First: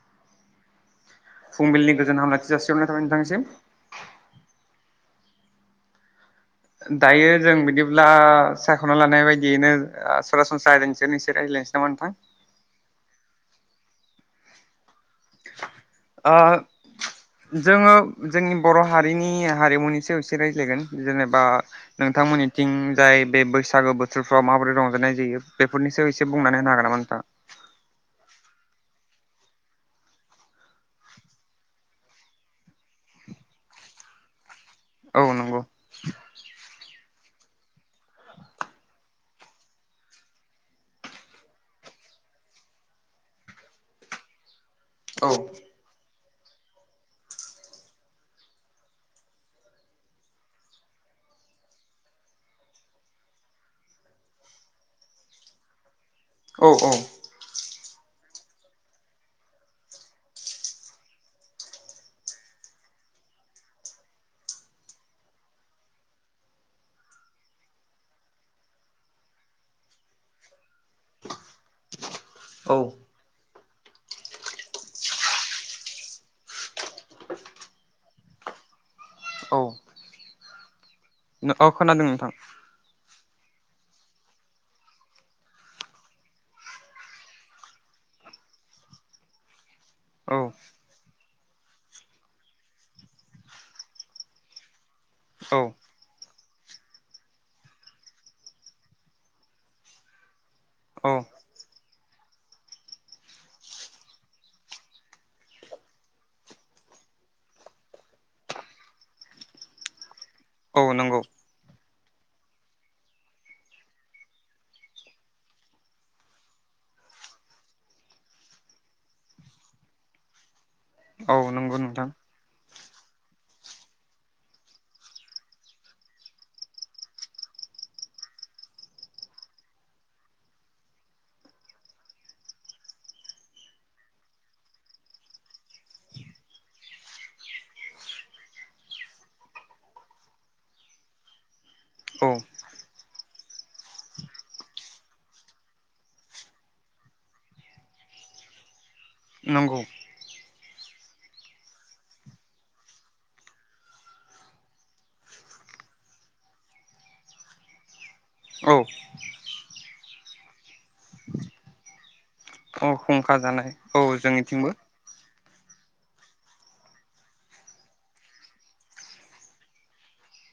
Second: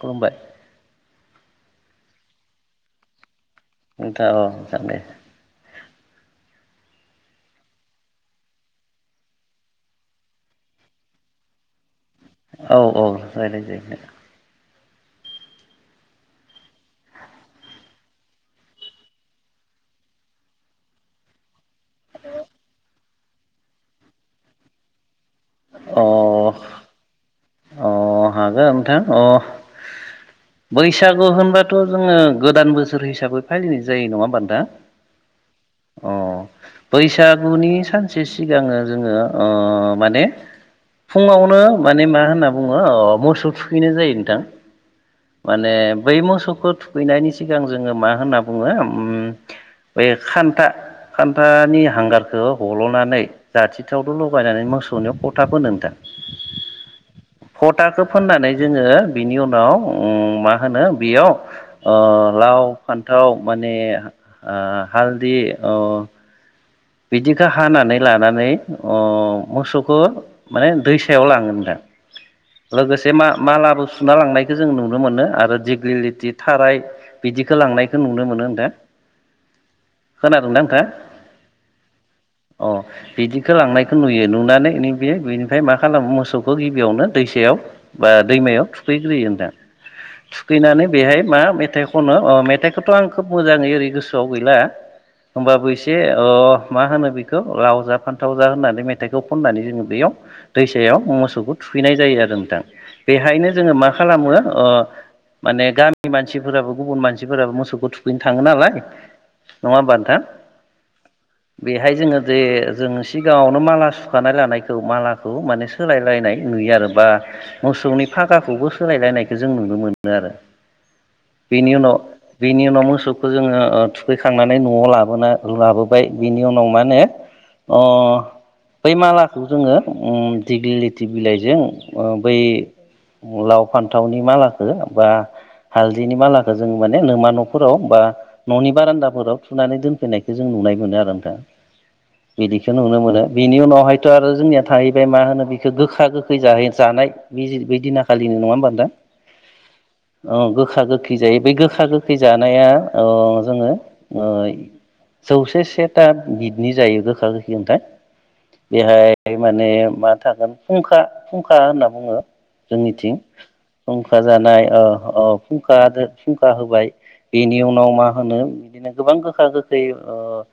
खुलुमबाय। फुंबिलिनि गोजोन हामलायथि जासिहरनाय थाबाय नोंथांसिम। नोंथां औ नोंथां दे। दायो जों बिदिब्ला सायख'ना लानाय बायदियैनो सरासनस्रा आइदानि सायावनो राय्लायनोसै नामा नोंथां। औ औ जायो। जोङो जोंनि बर' हारिनि हारिमुनि सायाव एसे रायज्लायगोन जेनेबा नोंथांमोननिथिं जाय बे बैसागो बोथोरफ्राव माबोरै रंजानाय जायो। अ बेफोरनिसो एसे बुंनानै होनो हागोन नामा नोंथां। अ हागोन नोंथां अ बैसागु होनबाथ' जोङो गोदान बोसोर हिसाबै फालिनाय जायो नङा होमबा नोंथां। औ नंगौ। अ बैसागुनि सानसे सिगाङो जोङो माने फुङावनो माने मा होनना बुङो। मोसौ थुखैनाय जायो नोंथां। औ माने बै मोसौखौ थुखैनायनि सिगां जोङो मा होनना बुङो बे खान्था खान्थानि हांगारखौ हल'नानै जाथि थावथ' लगायनानै मोसौनियाव फोथा फुननो नोंथां। औ औ फथाखौ फोननानै जोङो बिनि उनाव उम मा होनो बेयाव लाव फान्थाव माने ओ हालदि ओ बिदिखौ हानानै लानानै ओ मोसौखौ माने दैसायाव लाङो नोंथां लोगोसे औ मा मा लाबो सुना लांनायखौ जों नुनो मोनो आरो दिग्लिलिथि थाराय बिदिखौ लांनायखौ नुनो मोनो नोंथां खोनादोंना नोंथां। नंगौ खोनादों नोंथां खौ लांनायखौ नुयो नुनानै बे बेनिफ्राय मा खालामो मोसौखौ गिबियावनो दैसायाव बा दैमायाव थुखैग्रोयो नोंथां औ थुखैनानै बेहाय मा मेथाइ खनो मेथाइखौथ' आं खोब मोजाङै ओरै गोसोआव गैला औ होमबाबो एसे ओ मा होनो बेखौ लाव जा फान्थाव जा होननानै मेथाइखौ खननानै जोङो दैयाव दैसायाव औ मोसौखौ थुखैनाय जायो आरो नोंथां बेहायनो जोङो मा खालामो ओ माने गामिनि मानसिफोराबो गुबुन मानसिफोराबो मोसौखौ थुखैनो थाङो नालाय नङा होमबा नोंथां औ नंगौ बेहाय जोङो जे जों सिगाङावनो माला सुखानाय लानायखौ मालाखौ माने सोलायलायनाय नुयो आरो बा मोसौनि फागाखौबो सोलायलायनायखौ जों नुनो मोनो आरो औ बिनि नंगौ उनाव नोंथां बिनि उनाव मोसौखौ जोङो थुखैखांनानै न'आव लाबोना लाबो बिनि उनाव मा होनो ओ बै मालाखौ जोङो उम दिग्लि लिथि बिलाइजों बै लाव फान्थावनि मालाखो बा हालदैनि मालाखो जों माने नमा न'फोराव बा न'नि बारान्दाफोराव थुनानै दोनफैनायखौ जों नुनाय मोनो आरो नोंथां औ बिदिखौ नुनो मोनो बिनि उनावहायथ' आरो जोंनिया थाहैबाय मा होनो बिखो गोखा गोखै जाहै जानाय बै दिन खालिनि नङा होमबा नंगौ नोंथां गोखा गोखै जायो बे गोखा गोखै जानाया जोङो ओ जौसे से ता बिदनि जायो गोखा गोखै नोंथां औ बेहाय माने मा थागोन फुंखा फुंखा होनना बुङो। अ जोंनिथिं खुंखा जानाय औ फुंखा जानाय जोंनिथिंबो ओ फुंखा फुंखा होबाय बेनि उनाव मा होनो बिदिनो गोबां गोखा गोखै ओ ओ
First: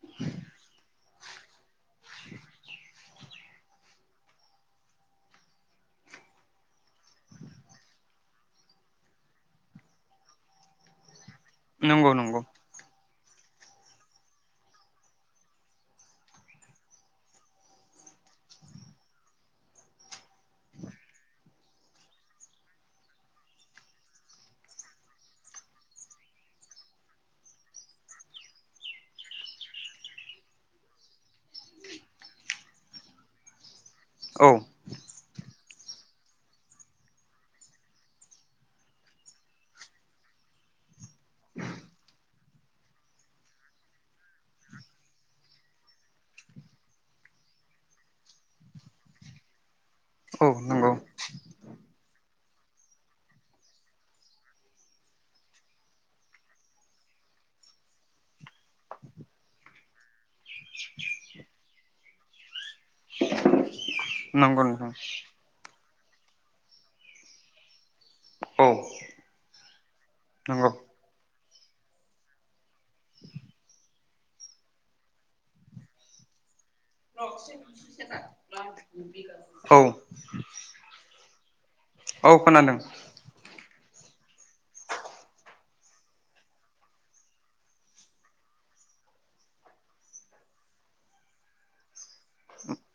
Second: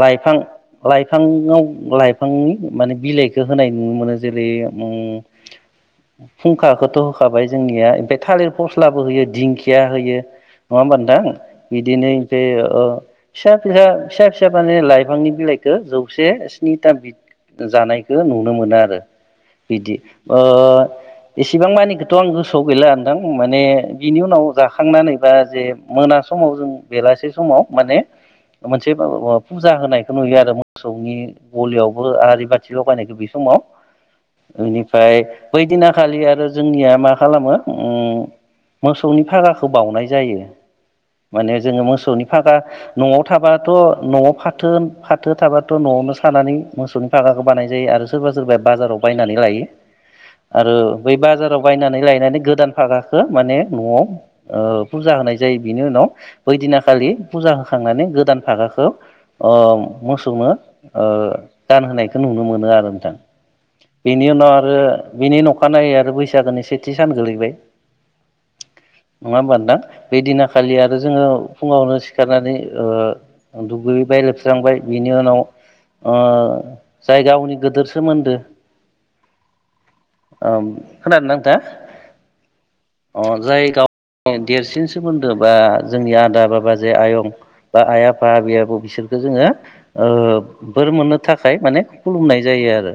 लाइफां लाइफाङाव लाइफांनि माने बिलाइखौ होनाय नुनो मोनो जेरै फुंखाखौथ' होखाबाय जोंनिया ओमफ्राय थालिर फस्लाबो होयो दिंखिया होयो नङा होमबा नोंथां बिदिनो नंगौ नंगौ ओमफ्राय फिसा फिसा फिसा फिसा माने लाइफांनि बिलाइखौ जौसे स्निथा बिद जानायखौ नुनो मोनो आरो बिदि ओ एसेबां मानिखौथ' आं गोसोआव गैला नोंथां माने बिनि उनाव जाखांनानै बा जे मोना समाव जों बेलासे समाव माने मोनसे फुजा होनायखौ नुयो आरो मोसौनि गलियावबो आरारि बाथि लगायनायखौ बि समाव औ बेनिफ्राय बैदिनाखालि आरो जोंनिया मा खालामो मोसौनि फागाखौ बावनाय जायो माने जोङो मोसौनि फागा न'आव थाबाथ' न'आव फाथो फाथो थाबाथ' न'आवनो सानानै मोसौनि फागाखौ बानाय जायो आरो सोरबा सोरबाया बाजाराव बायनानै लायो औ आरो नंगौ बै बाजाराव बायनानै लायनानै गोदान फागाखो माने न'आव ओ फुजा होनाय जायो बिनि उनाव बैदिनाखालि फुजा होखांनानै गोदान फागाखौ अ मोसौनो ओ गानहोनायखौ नुनो मोनो आरो नोंथां बेनि उनाव नंगौ आरो नोंथां बिनि न'ख अखानायै आरो बैसागोनि सेथि सान गोलैबाय औ नङा होमबा नोथां बे दिना नंगौ खालि आरो जोङो फुङावनो सिखारनानै ओ दुगैयैबाय लोबस्रांबाय बिनि उनाव ओ जाय गावनि गिदेर सोमोन्दो औ खोनादोना नोंथांङा औ खोनादों देरसिन सोमोन्दो बा जोंनि आदा बा बाजै आयं बा आइ आफा आबै आबौ बिसोरखौ जोङो ओ बोर मोननो थाखाय माने खुलुमनाय जायो आरो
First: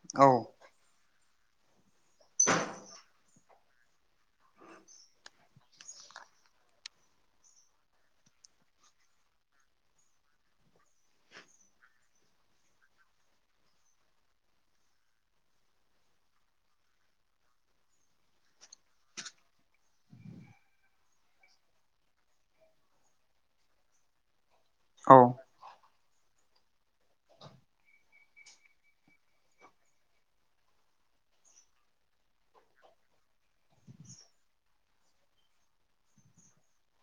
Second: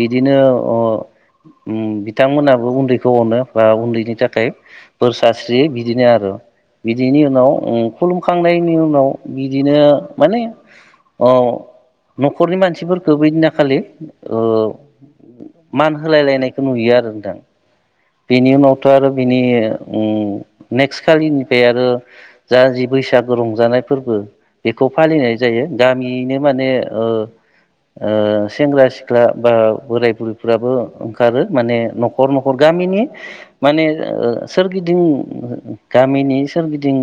औ अ बिथांमोनाबो उन्दैखौ अनो बा उन्दैनि थाखाय बोर सास्रियो बिदिनो आरो बिदिनि उनाव खुलुमखांनायनि उनाव बिदिनो माने अ न'खरनि मानसिफोरखौ बिदिना खालि ओ मान होलाय लायनायखौ नुयो आरो नोंथां बिनि उनावथ' आरो बिनि उम नेक्स खालिनिफ्राय आरो जा जि बैसागो रंजानाय फोरबो बेखौ औ फालिनाय जायो। गामियैनो माने ओ ओ सेंग्रा सिख्ला बा बोराय बुरैफ्राबो ओंखारो माने न'खर न'खर गामिनि माने ओ सोरगिदिं गामिनि सोरगिदिं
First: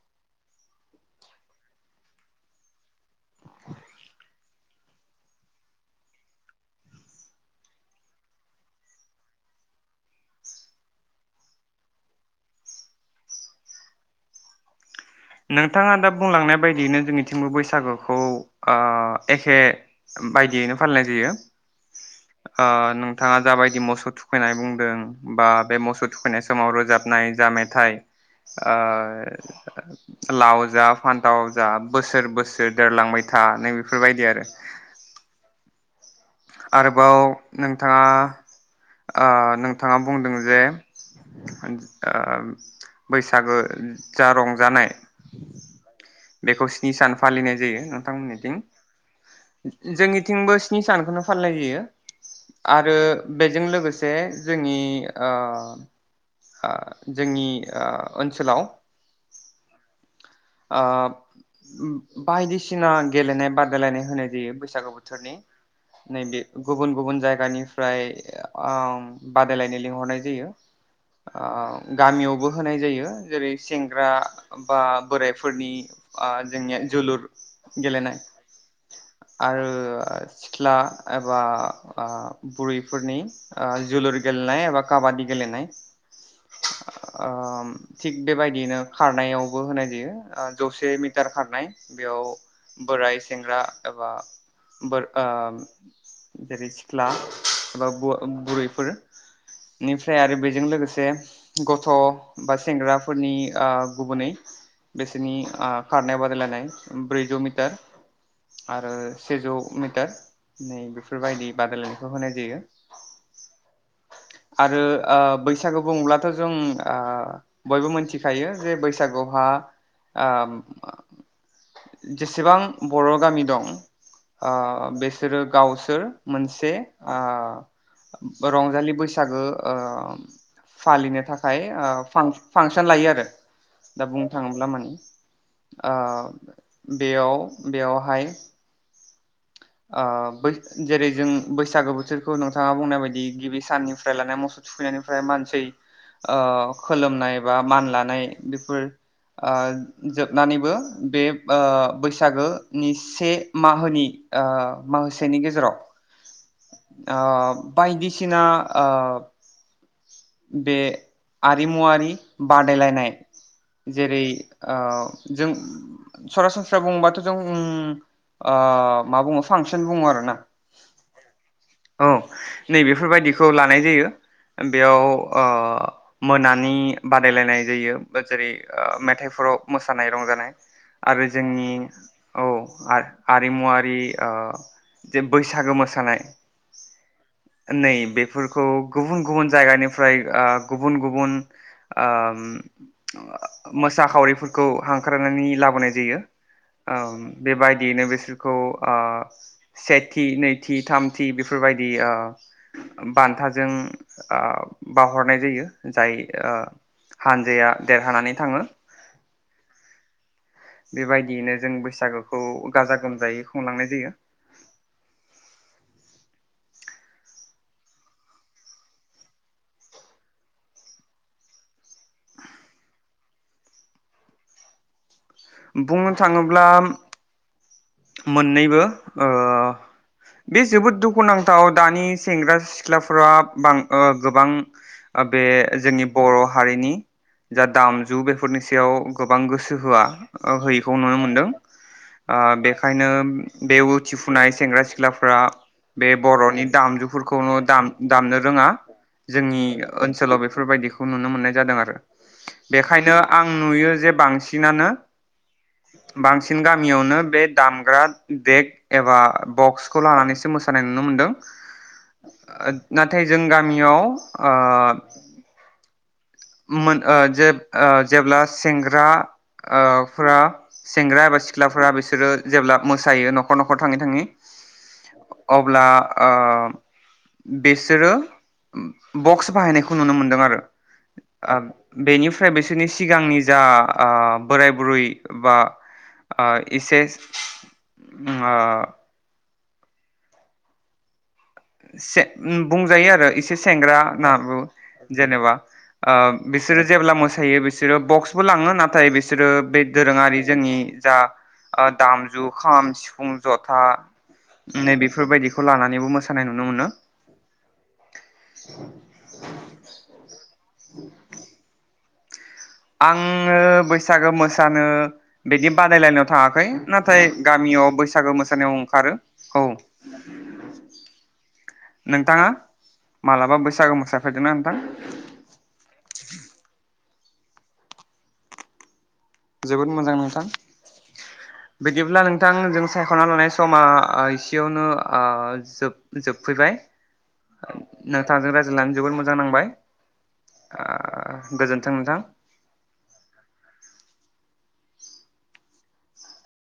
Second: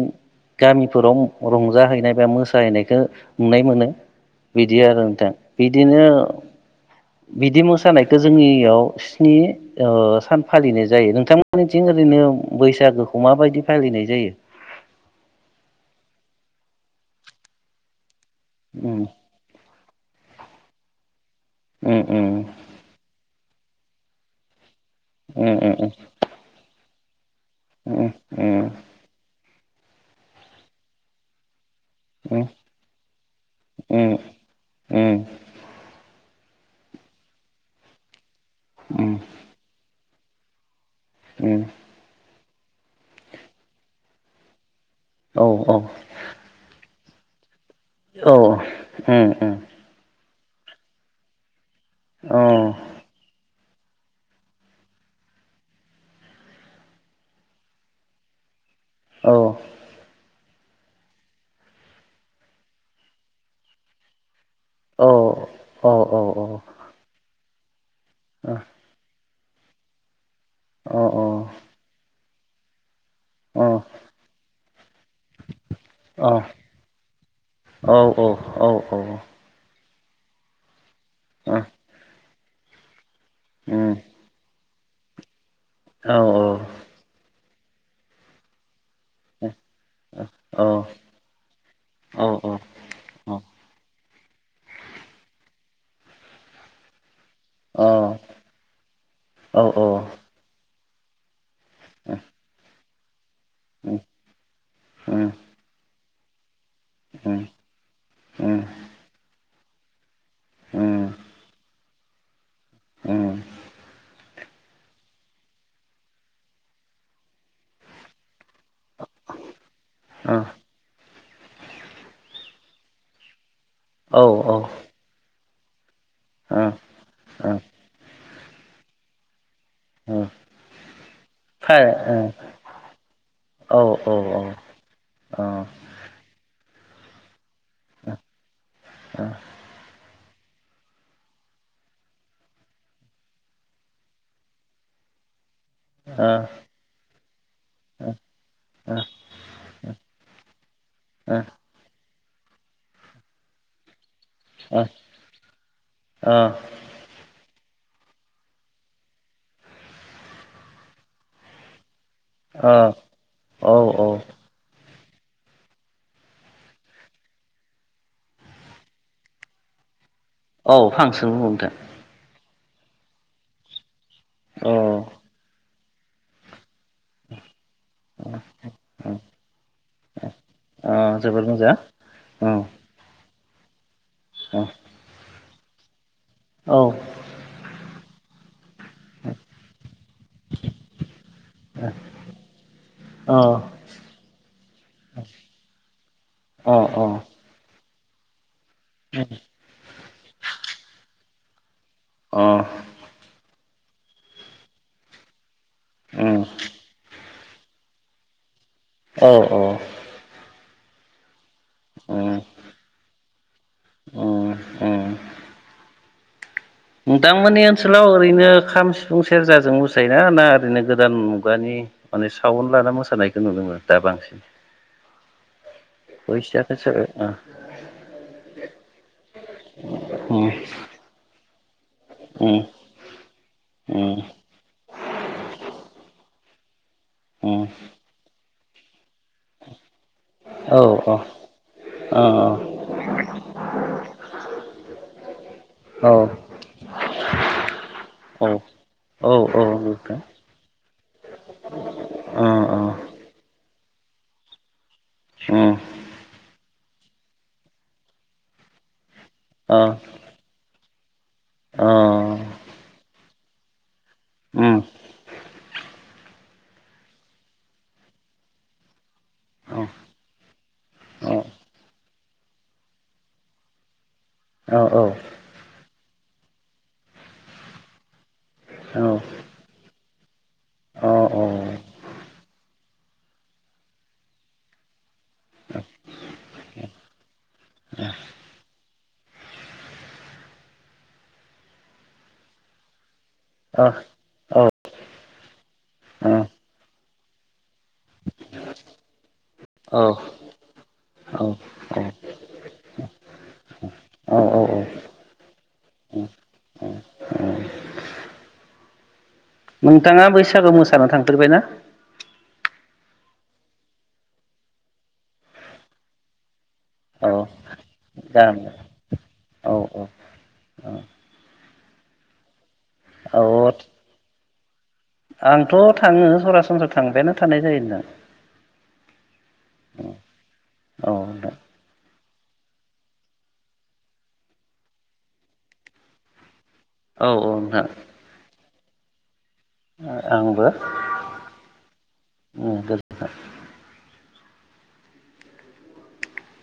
गामिफोराव रंजाहैनाय बा मोसाहैनायखो नुनाय मोनो बिदि आरो नोंथां बिदिनो बिदि मोसानायखौ जोंनियाव स्नि ओ सान फालिनाय जायो नोंथांमोननिथिं ओरैनो बैसागोखौ माबायदि फालिनाय जायो? नोंथाङा दा बुंलांनाय बायदियैनो जोंनिथिंबो बैसागुखौ आ उम एखे बायदियैनो फालिनाय जायो। उम ओ नोंथाङा जाबायदि मोसौ थुखैनाय बुं दों उम बा उम बे मोसौ थुखैनाय समाव रोजाब नाय जा मेथाइ उम उम ओ लाव जा फान्थाव जा बोसोर उम बोसोर देरलांबाय था नै बेफोरबायदि आरो उम आरोबाव नोंथाङा उम उम आ नोंथाङा बुंदों जे उम आ बैसागो जा रंजानाय औ बेखौ स्नि सान फालिनाय जायो औ नोंथांनि उम उम जोंनि थिंबो स्नि सानखौनो फालिनाय जायो। औ आरो बे बेजों लोगोसे जोंनि आ आ जोंनि आ ओनसोलाव औ आ बायदिसिना गेलेनाय बादायलायनाय होनाय जायो। बैसागु औ बोथोरनि औ औ नैबे अ गुबुन गुबुन जा जायगानि फ्राय उम बादायलायनाय लिंहरनाय जायो। अ आ गामियाव बो होनाय जायो। जेरै अ सेंग्रा बा बोराइफोरनि आ जोंनिया जोलुर औ ओ गेलेनाय उम आरो आरो सिख्ला एबा आ बुरैफोरनि आ जुलुर गेलनाय एबा काबादि गेलेनाय औ औ आ थिग बेबायदियैनो खारनायावबो होनाय जायो आ अ जौसे मिटार खारनाय बेयाव बोराय सेंग्रा एबा बो ओ जेरै सिख्ला माबा बु-बुरैफोर औ बेनिफ्राय आरो बेजों लोगोसे दे गथ' औ बा सेंग्रा फोरनि आ उम गुबुनै उम बिसोरनि आ खारनाय बादायलायनाय ब्रैजौ मिटार उम आरो सेजौ टार नै उम बेफोरबायदि बादायलायनाय खौ होनाय जायो। उम आरो ओ बैसागु बुङोब्लाथ' जों ओ बयबो मोनथिखायो जे बैसागुआवहा ओम जेसेबां बर' गामि दं औ औ सोरो गावसोर मोनसे आ उम रंजालि बैसागो ओ उम फालिनो थाखाय फाय ओ फां उम फांसन लायो आरो औ दा औ बुंनो औ थाङोब्ला माने ओ बेयाव बेयावहाय ओ बैस जेरै जों बैसागो बोथोरखौ नोंथाङा बुंनाय बायदि गिबि साननिफ्राय लानाय मोसौ थुखैनायनिफ्राय मानसि ओ खोलोमनाय एबा मान लानाय बेफोर ओ जोबनानैबो बे ओ बै सागो नि से माहोनि ओ माहोसेनि गेजेराव अ । अ बायदिसिना ओ बे आरिमुवारि । बादायलायनाय ओ जेरै ओ जों सरासनस्रा बुङोबाथ' जों ओ मा बुङो फांसन बुङो आरो ना । औ फांसन बुङो नोंथां । नैबेफोरबायदिखौ लानाय जायो । औ बेयाव ओ मोनानि बादायलायनाय जायो बा जेरै ओ मेथाइफोराव मोसानाय रंजानाय अ आरो जोबोद जोंनि मोजां औ आर आरिमुवारि ओ औ । जे बैसागो मोसानाय । नै बेफोरखौ गुबुन गुबुन जायगानि फ्राय ओ गुबुन गुबुन आम अ मोसाखावरिफोरखौ हांख्रायनानै लाबोनाय जायो अ अ आम उम बेबाय बेनो बेसो खौ आ सेथि नैथि थाम थि बेफोरबाय दि ओ औ औ बान्था जों आ बावहरनाय जायो । जाय ओ हानजाया देरहानानै थाङो । औ औ। बेबायदियैनो जों बैसागोखौ गाजा गोमजायै खुंलांनाय जायो उम । नोतांमोननि ओनसोलाव ओरैनो खाम सिफुं सेरजाजों मोसायोना ना ओरैनो गोदान मुगानि माने साउन लाना मोसानायखौ नुनो मोनो दा बांसिन? बुंनो थाङोब्ला बैसाखौ सोर मोननैबो ओ उम बे जोबोद दुखुुनां [unintelligible] दानि सेंग्रा उम सिख्लाफोरा बां गोबां बे जोंनि बर हारिनि जा उम उम दामजु बेफो फोरनि सायाव गोबां गोसो होआ ओ औ होयैखौ नुनो मोनदों औ आ बे खायनो बे उथिफुनाय सेंग्रा सिख्लाफोरा बे बरनि दामजुफोरखौनो दाम दामनो औ रोंङा जोंनि औ ओनसोलाव बेफोरबायदिखौ नुनो मोननाय जादों आरो बेखायनो आं नुयो जे बांसिनानो बांसिन गान मियावनो बे दामग्रा देग एबा बक्सखौ लानानैसो मोसानाय नुनो मोन्दों औ ओ नाथाय जों गामियाव ओ औ मोन ओ जे जेब्ला सेंग्रा ओ फोरा नोंथां अ उम अ सेंग्रा एबा सिख्लाफोरा बिसोर बिसोरो जेब्ला मोसायो नखर नखर थाङै थाङै औ औ अब्ला ओ बिसोरो उम बक्स बाहायनायखौ नुनो मोनदों दामदों आरो औ औ औ अ औ अ औ अ औ [unintelligible] ओ बेनिफ्राय बिसोरनि सिगांनि जा ओ बोराय बुरै बा ओ इसे ओ से बुंजायो आरो सासे सेंग्रा जेनेबा औ बिसोर जे थायो बे बिसोरो बक्सबो लांङो नाथाय बिसोरो बे दोरोंङारि जोंनि ओ जा दामजु खाम सिफुं जथा औ औ नै बेफोरबायदिखौ लानानैबो मोस मोसानाय नुनो मोनो [inaudible] नोंथाङा बैसागु मोसानानायाव थांफेरबायना आङो बैसागो मोसानो बिदि बादायलायनायाव थाङाखै नाथाय औ गामियाव बैसागो गामि मोसानायाव ओंखारो औ। नोंथाङा मालाबा औ बैसागो मोसाफेरदोंना? मा आंथ' थाङो सरासनस्रा थांबायानो थानाय जायोना? जोबोद मोजां नोंथां [inaudible] बिदिब्ला नों नोंथांजों सायख'ना लानाय समा एसेयावनो ओ जोब-जोबफैबाय। औ औ नोंथां। नानै जबो मोजां नांबाय, औ ओ गोजोनथों नोंथां। आंबो